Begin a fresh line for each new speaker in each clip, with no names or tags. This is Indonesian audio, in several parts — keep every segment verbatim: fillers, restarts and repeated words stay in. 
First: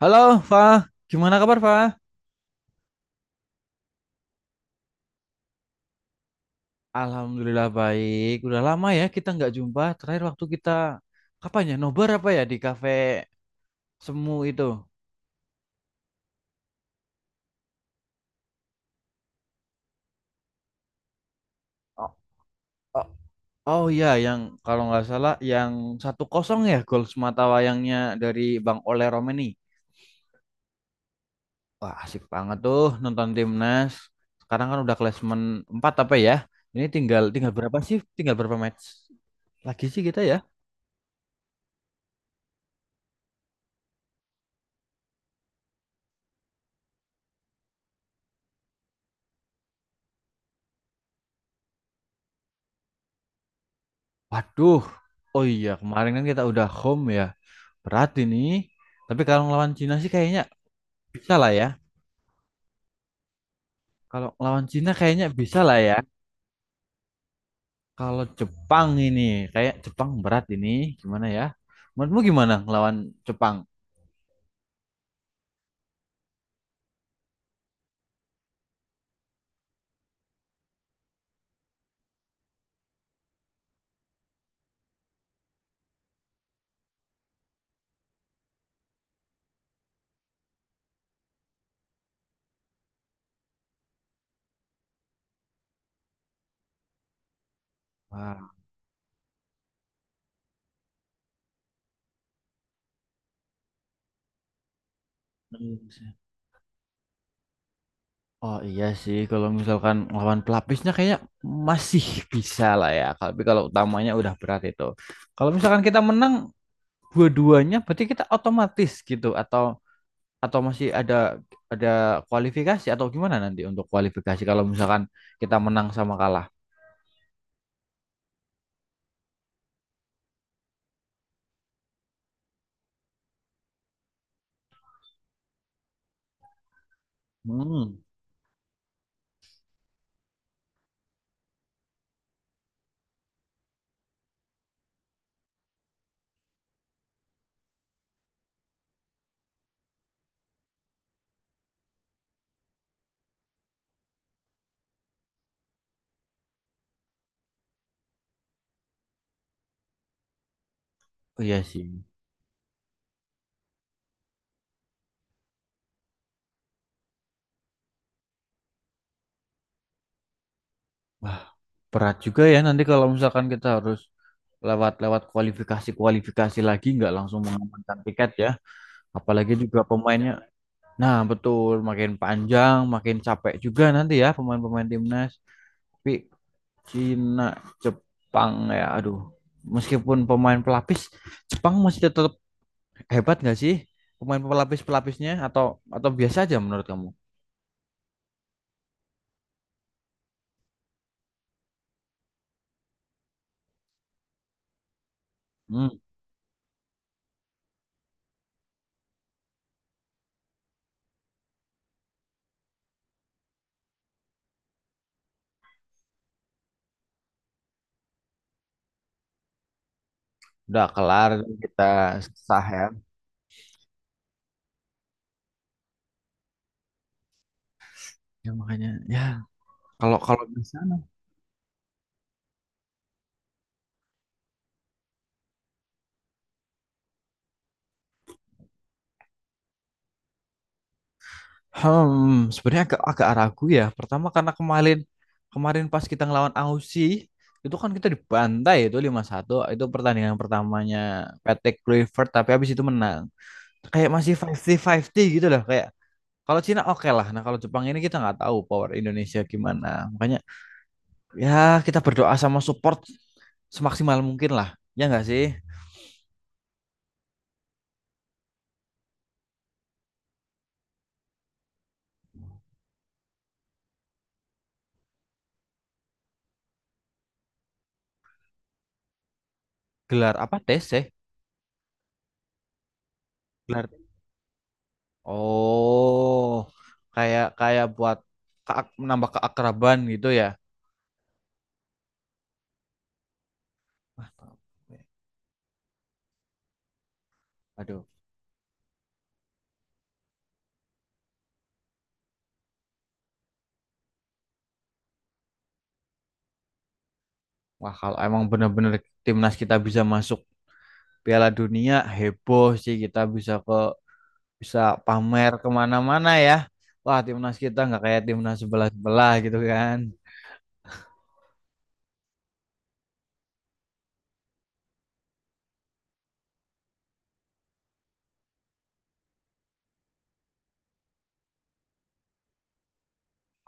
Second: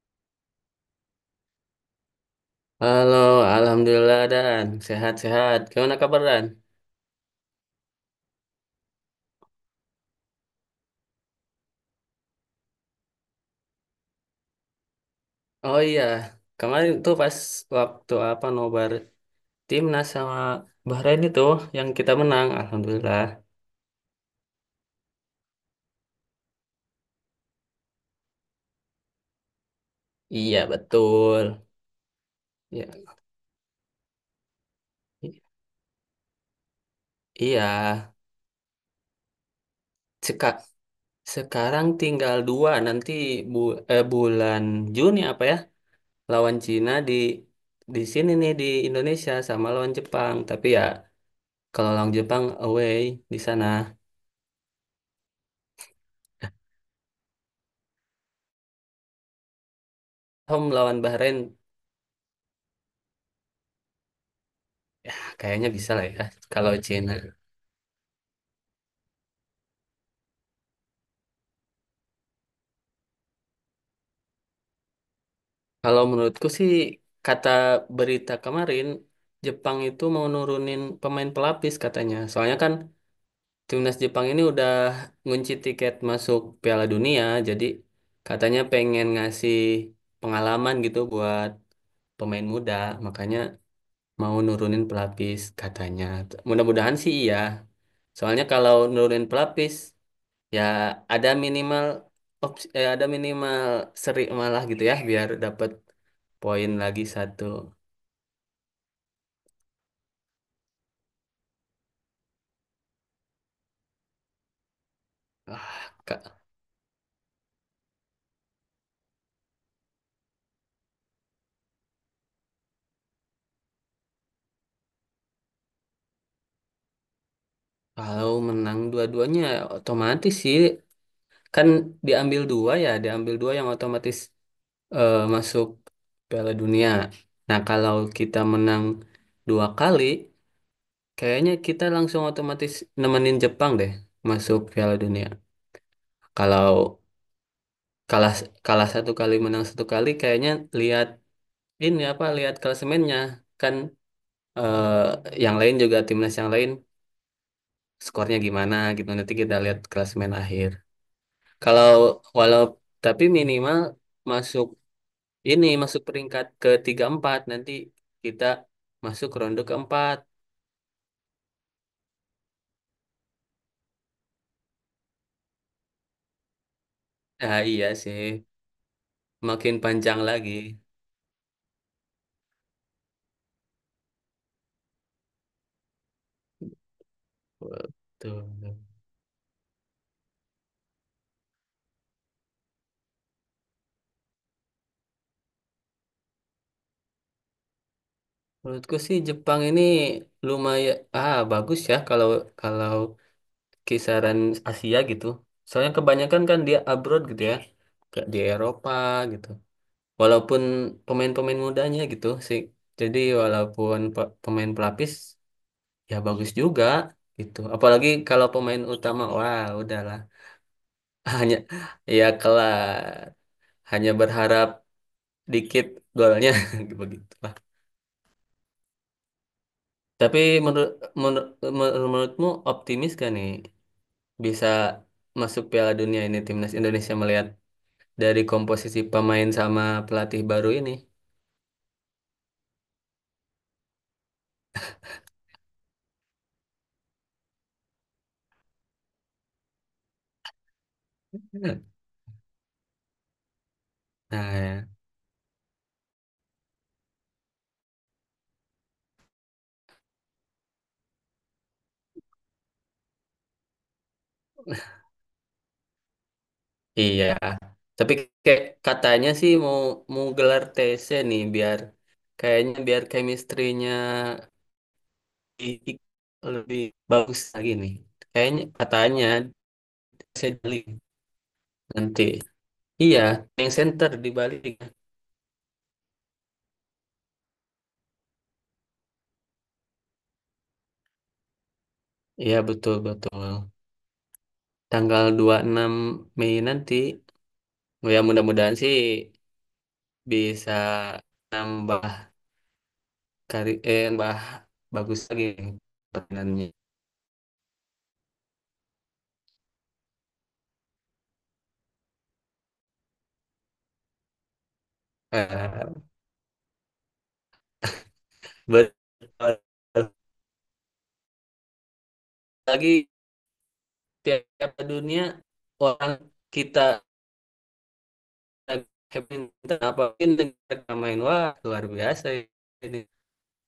Halo, Fa. Gimana kabar, Fa?
Halo, Alhamdulillah Dan. Sehat-sehat. Gimana kabar Dan?
Alhamdulillah baik. Udah lama ya kita nggak jumpa. Terakhir waktu kita kapan ya? Nobar apa ya di kafe Semu itu?
Oh iya, kemarin tuh pas waktu apa nobar timnas sama Bahrain itu yang
Oh,
kita menang,
oh,
Alhamdulillah.
oh iya, yang kalau nggak salah yang satu kosong ya gol semata wayangnya dari Bang Ole Romeni.
Iya betul.
Wah, asik banget tuh
Ya,
nonton timnas. Sekarang kan udah klasemen
i-
empat apa ya? Ini tinggal tinggal
iya.
berapa sih? Tinggal berapa match lagi sih kita ya?
Seka sekarang tinggal dua nanti bu eh, bulan Juni apa ya lawan Cina di di sini nih di Indonesia sama lawan Jepang. Tapi ya kalau lawan Jepang away di sana,
Waduh. Oh iya, kemarin kan kita udah home ya. Berat ini. Tapi kalau ngelawan Cina sih kayaknya
home lawan
bisa
Bahrain.
lah ya. Kalau ngelawan Cina kayaknya bisa
Kayaknya
lah
bisa
ya.
lah ya, kalau Cina.
Kalau Jepang ini, kayak Jepang berat ini. Gimana ya? Menurutmu gimana ngelawan Jepang?
Kalau menurutku sih, kata berita kemarin, Jepang itu mau nurunin pemain pelapis katanya. Soalnya kan timnas Jepang ini udah ngunci tiket masuk Piala Dunia, jadi katanya pengen ngasih pengalaman gitu buat pemain muda, makanya mau nurunin pelapis katanya. Mudah-mudahan sih iya. Soalnya
Wah,
kalau nurunin pelapis, ya ada minimal opsi, eh, ada minimal seri malah gitu ya biar dapat poin lagi satu.
oh iya sih, kalau misalkan lawan pelapisnya kayaknya masih bisa lah ya. Tapi kalau utamanya udah berat itu. Kalau misalkan
Ah,
kita menang
Kak,
dua-duanya, berarti kita otomatis gitu atau atau masih ada ada kualifikasi atau gimana nanti untuk kualifikasi kalau misalkan kita menang sama kalah?
kalau menang dua-duanya ya otomatis sih, kan diambil dua ya, diambil dua yang otomatis, eh, masuk Piala Dunia. Nah, kalau
Hmm,
kita menang dua kali, kayaknya kita langsung otomatis nemenin Jepang deh masuk Piala Dunia. Kalau kalah kalah satu kali menang satu kali, kayaknya lihat ini apa lihat klasemennya, kan eh, yang lain juga timnas yang lain skornya gimana gitu nanti kita lihat klasemen akhir.
oh iya sih.
Kalau walau tapi minimal masuk ini masuk peringkat ke tiga empat nanti kita masuk ronde keempat.
Wah, berat juga ya nanti kalau misalkan kita harus lewat-lewat kualifikasi-kualifikasi lagi nggak langsung
Ah iya
mengamankan
sih,
tiket ya. Apalagi
makin
juga
panjang
pemainnya.
lagi
Nah, betul, makin panjang, makin capek juga nanti ya pemain-pemain timnas. Tapi Cina,
tuh.
Jepang ya, aduh. Meskipun pemain pelapis, Jepang masih tetap hebat nggak sih pemain pelapis-pelapisnya atau atau biasa aja menurut kamu?
Menurutku sih Jepang ini lumayan ah bagus ya, kalau kalau kisaran Asia gitu.
Hmm,
Soalnya kebanyakan kan dia abroad gitu ya, kayak di Eropa gitu. Walaupun pemain-pemain mudanya gitu sih. Jadi walaupun pe- pemain pelapis ya bagus juga gitu. Apalagi kalau pemain utama, wah udahlah.
udah kelar
Hanya
kita
ya
sah ya.
kelar. Hanya berharap dikit golnya begitu lah.
Ya makanya ya kalau
Tapi
kalau di
menurut
sana,
menur- menurutmu optimis gak nih bisa masuk Piala Dunia ini timnas Indonesia melihat dari komposisi pemain sama pelatih baru ini.
hmm, sebenarnya agak agak ragu ya. Pertama karena kemarin kemarin pas kita ngelawan Aussie itu kan kita dibantai itu lima satu itu pertandingan pertamanya Patrick Kluivert tapi habis itu menang. Kayak masih
Nah,
fifty fifty gitu loh kayak kalau Cina oke lah. Nah, kalau Jepang ini kita nggak tahu power Indonesia gimana. Makanya ya, kita berdoa sama support semaksimal mungkin lah. Ya nggak sih?
iya. Tapi kayak katanya sih mau mau gelar T C nih biar kayaknya biar chemistry-nya i- i- lebih bagus lagi nih. Kayaknya katanya
Gelar apa
saya
tes
Bali
sih?
nanti. Iya, yang
Gelar.
center di Bali.
Oh, kayak kayak buat keak- menambah keakraban gitu ya.
Iya, betul betul.
Wah,
Tanggal dua puluh enam Mei nanti.
aduh,
Ya mudah-mudahan sih bisa nambah kari eh, yang bah bagus lagi permainannya.
wah kalau emang bener-bener timnas kita bisa masuk Piala Dunia heboh sih kita bisa ke bisa pamer
Eh,
kemana-mana ya. Wah timnas kita nggak kayak timnas
ber-
sebelah-sebelah gitu kan.
lagi tiap dunia orang kita minta apa mungkin negara main wah luar biasa ini.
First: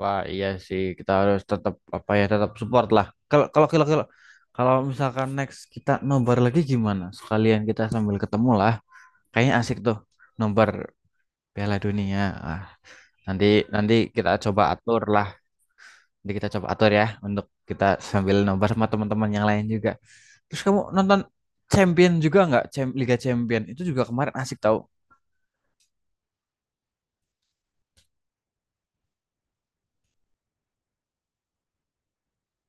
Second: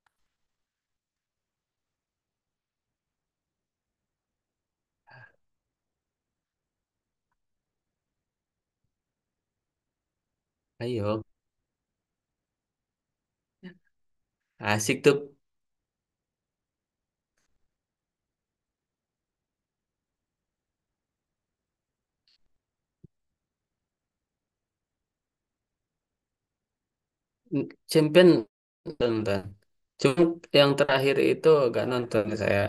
Wah, iya sih. Kita harus tetap apa ya, tetap support lah. Kalau kalau kalau kalau kalau misalkan next kita nobar lagi gimana? Sekalian kita sambil ketemu lah. Kayaknya asik tuh nobar
Ayo,
Piala Dunia. Ah, nanti nanti kita coba
asik
atur
tuh.
lah. Nanti kita coba atur ya untuk kita sambil nobar sama teman-teman yang lain juga. Terus kamu nonton Champion juga nggak? Cham- Liga Champion itu juga kemarin asik tau.
Champion nonton cuma yang terakhir itu gak nonton saya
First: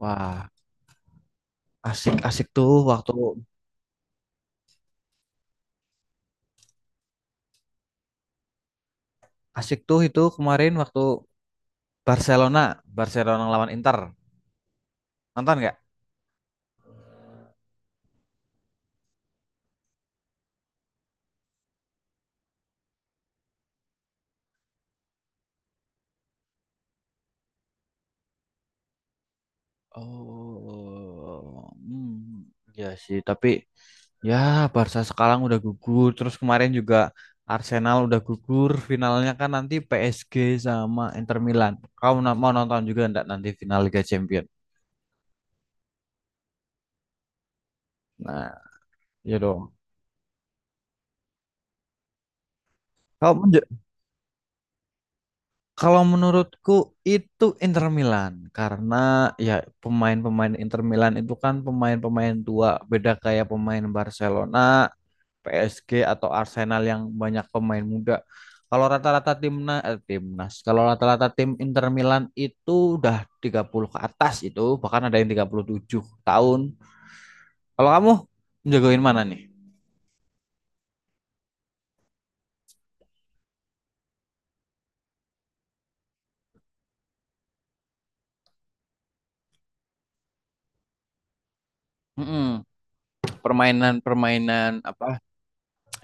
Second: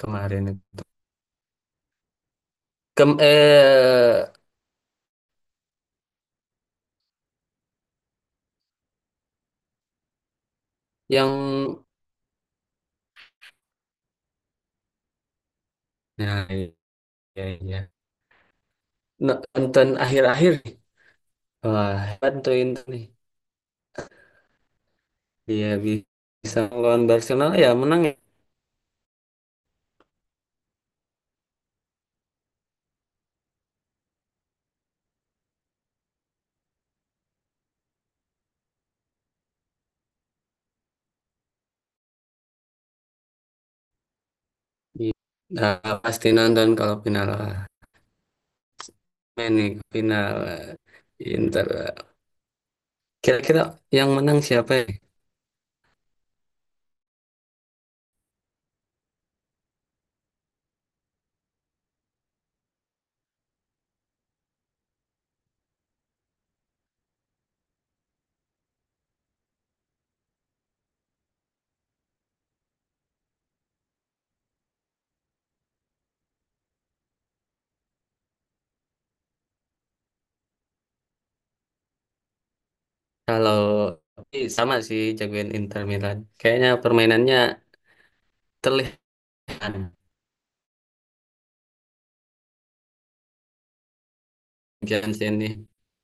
kemarin.
asik asik tuh waktu
Kem eh
asik tuh itu kemarin waktu
yang
Barcelona, Barcelona lawan Inter. Nonton nggak?
nah iya iya nonton akhir-akhir nih. Wah bantuin nih. Iya bisa lawan Barcelona ya menang ya.
Oh, hmm, ya sih. Tapi ya Barca sekarang udah gugur. Terus kemarin juga Arsenal udah gugur. Finalnya kan nanti P S G sama Inter Milan. Kamu na- mau nonton juga nggak nanti final Liga Champions?
Iya. Nah, pasti nonton kalau final lah.
Nah, ya
Main
dong.
nih final eh, Inter.
Kalau
Kira-kira
menje-
yang menang siapa ya?
Kalau menurutku itu Inter Milan karena ya pemain-pemain Inter Milan itu kan pemain-pemain tua, beda kayak pemain Barcelona P S G atau Arsenal yang banyak pemain muda. Kalau rata-rata timnas, eh, timnas, kalau rata-rata tim Inter Milan itu udah tiga puluh ke atas itu, bahkan ada yang tiga puluh tujuh tahun. Kalau kamu menjagoin mana nih?
Kalau tapi sama sih jagoin Inter Milan. Kayaknya permainannya terlihat
Mm-mm. Permainan-permainan apa
Jansen nih.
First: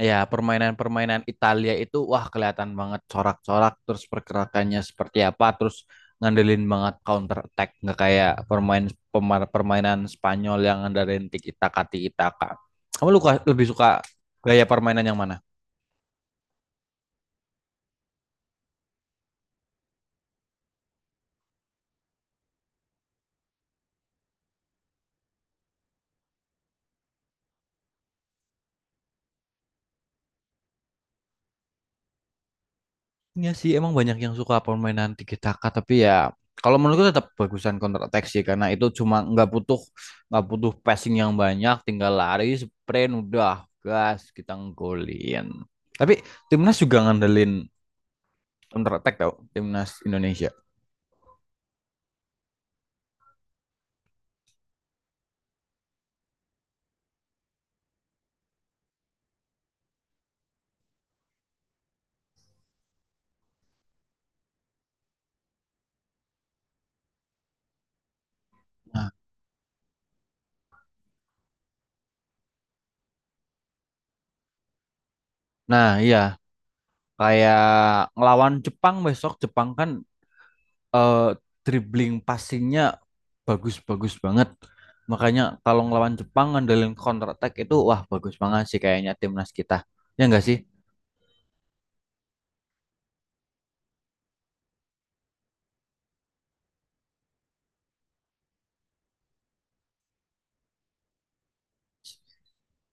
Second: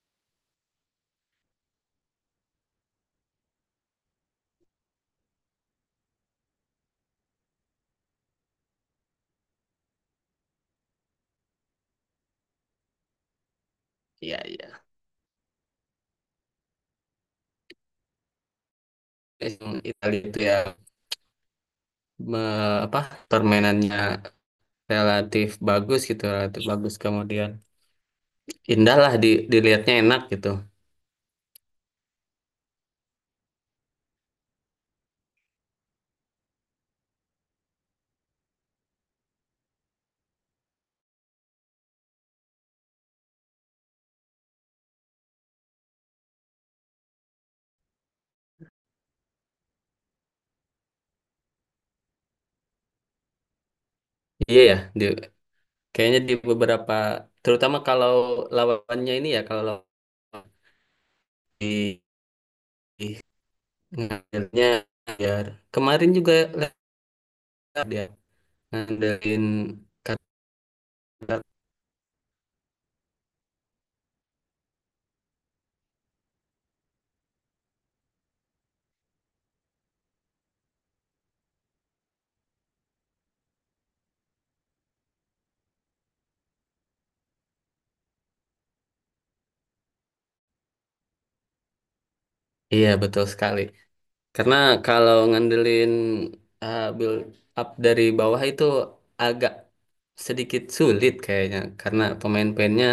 Ya, permainan-permainan Italia itu wah kelihatan banget corak-corak terus pergerakannya seperti apa terus ngandelin banget counter attack nggak kayak permain pemar- permainan Spanyol yang ngandelin tiki taka tiki taka. Kamu luka, lebih suka
Iya
gaya
iya.
permainan yang mana?
Yang Italia itu ya, me- apa permainannya relatif bagus gitu, relatif bagus kemudian indah lah di dilihatnya enak gitu.
Iya sih, emang banyak yang suka permainan tiki taka, tapi ya kalau menurutku tetap bagusan counter attack sih karena itu cuma nggak butuh nggak butuh passing yang banyak, tinggal lari, sprint, udah gas kita nggolin. Tapi timnas juga ngandelin counter attack tau, timnas Indonesia.
Iya ya, di, kayaknya di beberapa, terutama kalau lawannya ini ya, kalau lawan di di ngandelnya biar kemarin juga lihat dia
Nah,
ngandelin kata.
nah iya kayak ngelawan Jepang besok Jepang kan eh, dribbling passingnya bagus bagus banget. Makanya kalau ngelawan Jepang ngandelin counter attack itu wah bagus banget sih kayaknya timnas kita. Ya enggak sih?
Iya betul sekali karena kalau ngandelin uh, build up dari bawah itu agak sedikit sulit kayaknya karena pemain-pemainnya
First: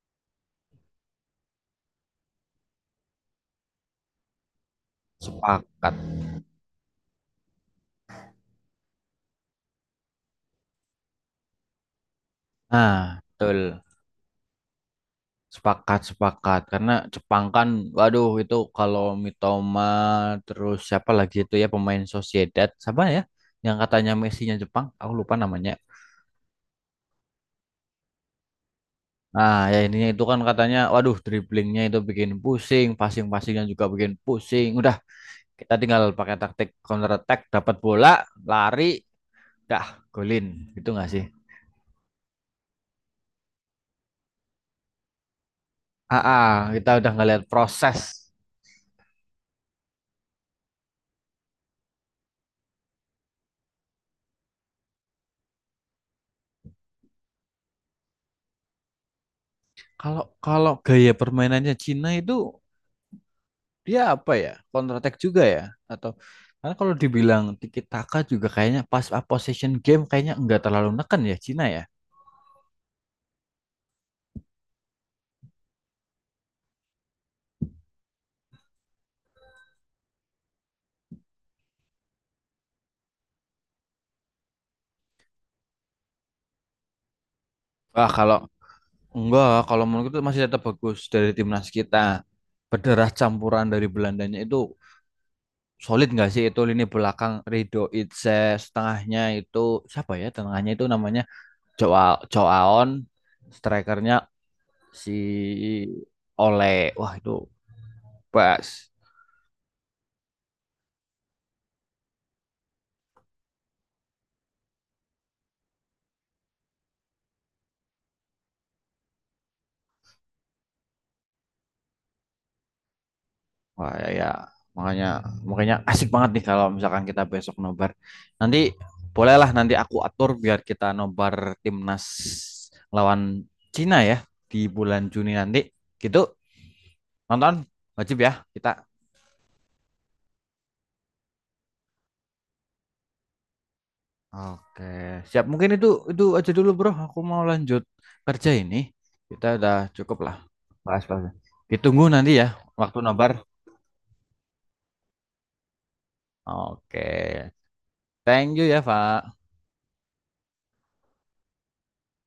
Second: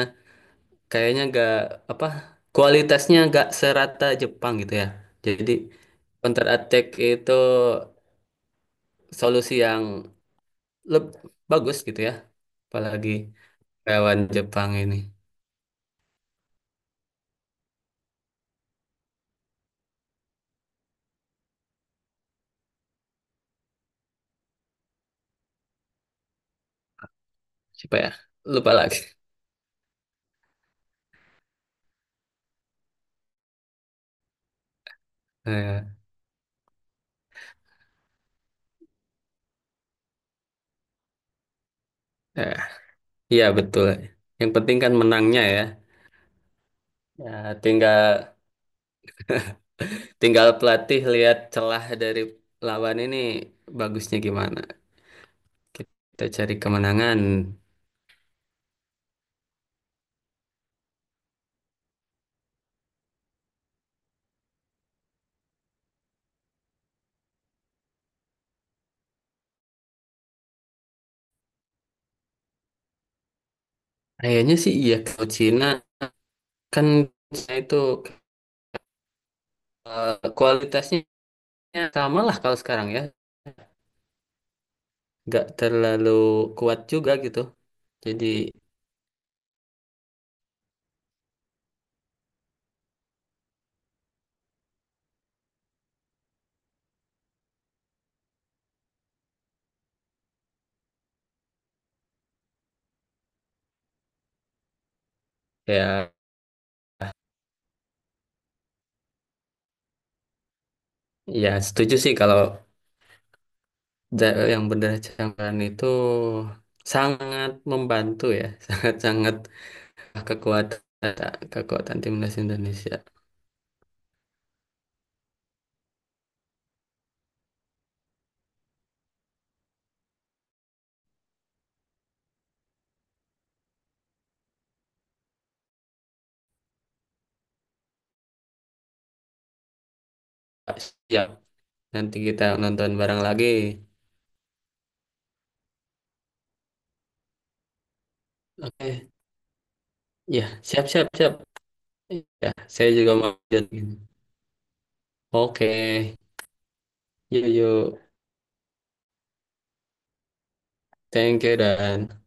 kayaknya gak apa kualitasnya gak serata Jepang gitu ya. Jadi
Sepakat.
counter attack itu solusi yang leb- bagus gitu ya, apalagi
Nah, betul.
lawan Jepang ini.
Sepakat, sepakat. Karena Jepang kan, waduh itu kalau Mitoma, terus siapa lagi itu ya pemain Sociedad, siapa ya? Yang katanya Messi-nya Jepang, aku lupa namanya.
Siapa ya, lupa lagi.
Nah, ya ininya itu kan katanya, waduh dribblingnya itu bikin pusing, passing-passingnya juga bikin pusing. Udah, kita
eh
tinggal pakai taktik counter attack, dapat bola, lari, dah, golin gitu nggak sih?
eh, iya betul, yang penting kan menangnya ya.
Ah, ah, kita udah
Ya
ngeliat proses.
tinggal tinggal pelatih lihat celah dari lawan ini bagusnya gimana kita cari kemenangan.
Kalau kalau gaya permainannya Cina itu dia apa ya? Counter attack juga ya? Atau karena kalau dibilang tiki taka juga kayaknya pas ah, possession game kayaknya nggak terlalu neken ya Cina ya.
Kayaknya sih iya, kalau Cina kan Cina itu, eh, kualitasnya sama lah kalau sekarang ya, nggak terlalu kuat juga gitu.
Wah,
Jadi
kalau enggak, kalau menurut itu masih tetap bagus dari timnas kita. Berderah campuran dari Belandanya itu solid nggak sih itu lini belakang Rido Itse, setengahnya itu siapa ya? Tengahnya itu namanya Joao Joaon strikernya si
ya,
Ole wah itu bas
ya setuju sih kalau Ja- yang berdarah campuran itu sangat membantu ya, sangat-sangat kekuatan kekuatan timnas Indonesia.
wah ya, ya. Makanya makanya asik banget nih kalau misalkan kita besok nobar nanti bolehlah nanti aku atur biar kita nobar timnas lawan Cina ya di bulan Juni nanti gitu nonton wajib ya kita.
Siap, nanti kita nonton bareng lagi.
Oke, siap. Mungkin itu itu aja dulu, Bro. Aku mau lanjut kerja ini.
Oke,
Kita udah cukup lah.
ya siap siap
Bahas-bahas.
siap.
Ditunggu nanti ya
Ya, saya
waktu
juga
nobar.
mau lanjut. Oke,
Oke.
yuk yuk,
Thank you ya, Pak.
thank you Dan.